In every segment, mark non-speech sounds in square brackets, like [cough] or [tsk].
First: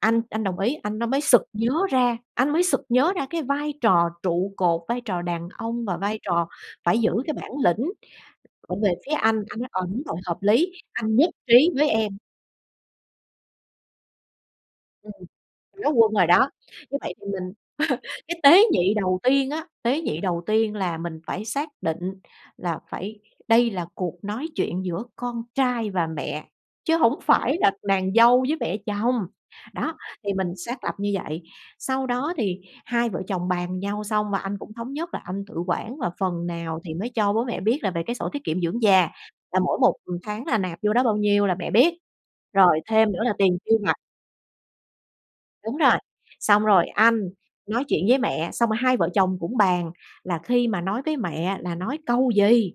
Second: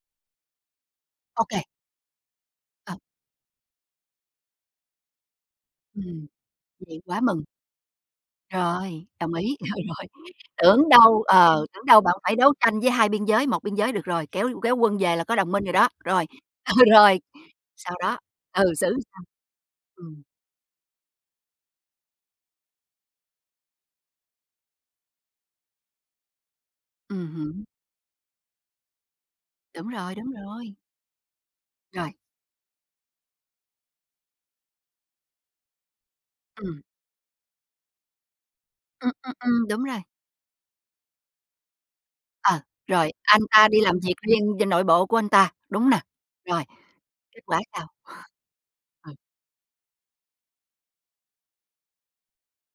Anh anh đồng ý. Anh đó mới sực OK. nhớ ra, anh mới sực Ờ. nhớ ra cái vai trò trụ cột, vai trò đàn ông và vai Ừm. trò phải Vậy giữ quá cái mừng. bản lĩnh ở về Rồi, phía đồng anh. ý, Anh nói: "Ờ, rồi, đúng rồi. rồi, hợp lý. Tưởng Anh đâu nhất ờ, trí tưởng với đâu bạn em." phải đấu tranh với hai biên giới. Một biên giới được rồi, kéo kéo quân Ừm, về là ừm. có đồng minh rồi đó. [unintelligible] Rồi, rồi đó, ờ, như vậy rồi, thì mình sau [laughs] đó, cái ờ, tế xử nhị làm đầu sao? tiên á, tế nhị Ừm. đầu tiên là mình phải xác định là phải đây là cuộc nói chuyện giữa con trai và mẹ, chứ hổng Ừm phải hứm. là nàng dâu với mẹ chồng, Đúng đó, rồi, đúng thì mình rồi. xác lập như vậy. Sau Rồi. đó thì hai vợ chồng bàn nhau xong, và anh cũng thống nhất là anh tự quản, và phần nào Ừm. thì mới cho bố mẹ biết là về cái sổ tiết kiệm dưỡng già, Ừm. Ừm. là Ừm, mỗi đúng một, rồi. ừm, tháng là nạp vô đó bao nhiêu là mẹ biết, Ờ. rồi thêm Rồi, nữa là anh tiền ta tiêu đi vặt làm việc riêng cho nội bộ của anh ta, Đúng đúng hông rồi. nè? Rồi, Xong rồi anh kết quả nói sao? chuyện với mẹ. Xong rồi hai vợ Ừ. chồng cũng bàn là khi mà nói với mẹ là nói câu gì.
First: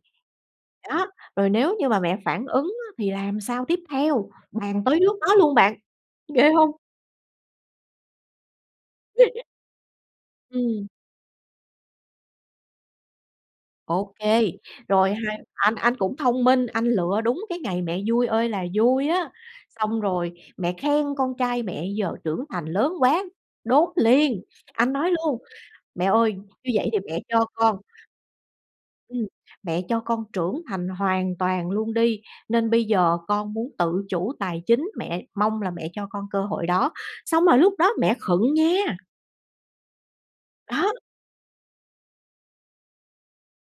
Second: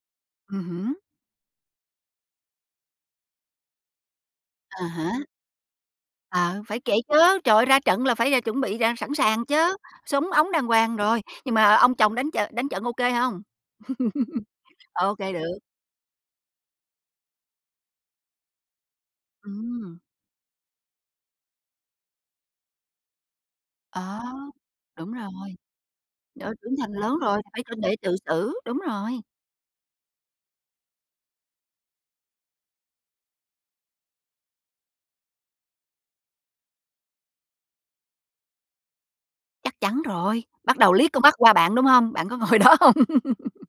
Ừm hứm. Đó, rồi nếu như mà mẹ phản ứng á thì làm sao tiếp theo, bàn À tới nước há. đó luôn bạn, ghê Ờ, hông? phải kể chớ. Trời ơi, ra trận là phải, ờ, chuẩn bị đàn sẵn [laughs] sàng chớ, súng ống đàng Ừm. hoàng rồi. Nhưng mà, ờ, ông chồng đánh trợ đánh trận OK hông? OK. [laughs] Rồi OK, hai được. anh anh cũng thông minh, anh lựa đúng cái ngày mẹ vui ơi là vui á, Ừm. xong rồi mẹ khen: "Con trai mẹ giờ trưởng thành lớn quá." Đốn Đó. liền, anh nói Đúng rồi. luôn: "Mẹ ơi, Trời ơi, như trưởng vậy thành, thì lớn mẹ rồi, cho phải tự con để tự xử, đúng rồi. ừm, "mẹ cho con trưởng thành hoàn toàn luôn đi, nên bây giờ con muốn tự chủ tài chính. Mẹ, mong là mẹ cho con cơ hội đó." Xong rồi lúc đó mẹ khựng nha! Chắc chắn rồi. Bắt Đó. đầu liếc con mắt qua bạn, đúng hông? Bạn có ngồi đó hông? [laughs]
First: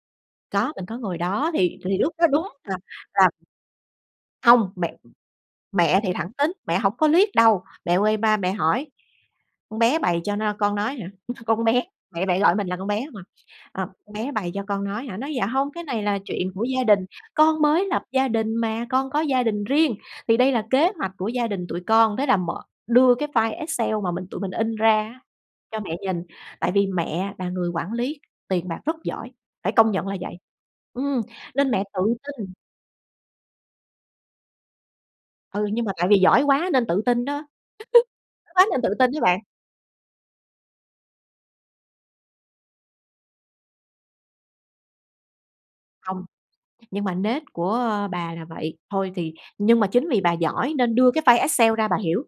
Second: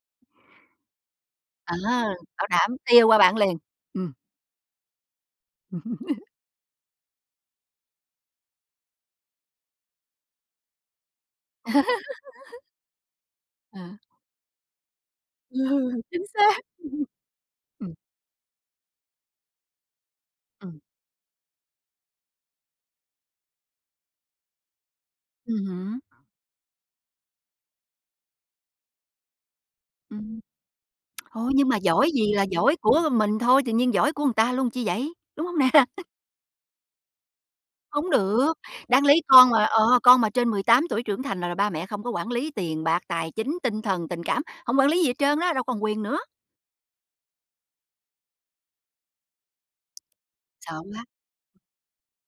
Có, mình có ngồi đó À, thì thì lúc đó bảo đúng đảm là tia qua là bạn liền. Ừm. Hông, mẹ m mẹ thì [laughs] thẳng tính. Mẹ hổng có liếc đâu, mẹ quay ba mẹ hỏi: "Con bé bày cho no con nói hả?" "Con bé" mẹ mẹ gọi [laughs] mình là "con bé" hông à. Ờm, À. "Con bé bày cho con nói hả?" Nói: "Dạ hông. Cái [laughs] này là Chính chuyện xác. của gia đình, [laughs] con mới Ừm. lập gia đình mà, con có gia đình riêng thì đây là Ừm. kế hoạch của gia đình tụi con." Thế là mở, đưa cái file Excel mà mình tụi mình in ra á Ừm cho mẹ hứm. nhìn. Tại vì mẹ là người quản lý tiền bạc rất giỏi, phải công nhận là vậy, Ừm. ừm, [tsk] Thôi, nhưng nên mà mẹ tự giỏi gì là tin. giỏi của mình thôi, tự nhiên giỏi của người ta luôn chi vậy, đúng hông Ừ, nè? nhưng mà [laughs] tại vì giỏi quá nên tự tin đó. Hổng [laughs] Giỏi được. quá nên tự Đáng tin chứ lý bạn. con mà, ờ, con mà trên 18 tuổi trưởng thành là là ba mẹ không có quản lý tiền bạc, tài chính, tinh thần, tình cảm, không quản lý gì hết trơn á. Đâu còn quyền nữa. Hông. Nhưng mà nết của bà là vậy. Thôi thì, nhưng mà chính vì bà giỏi Sợ nên quá. đưa cái file Excel ra bà hiểu.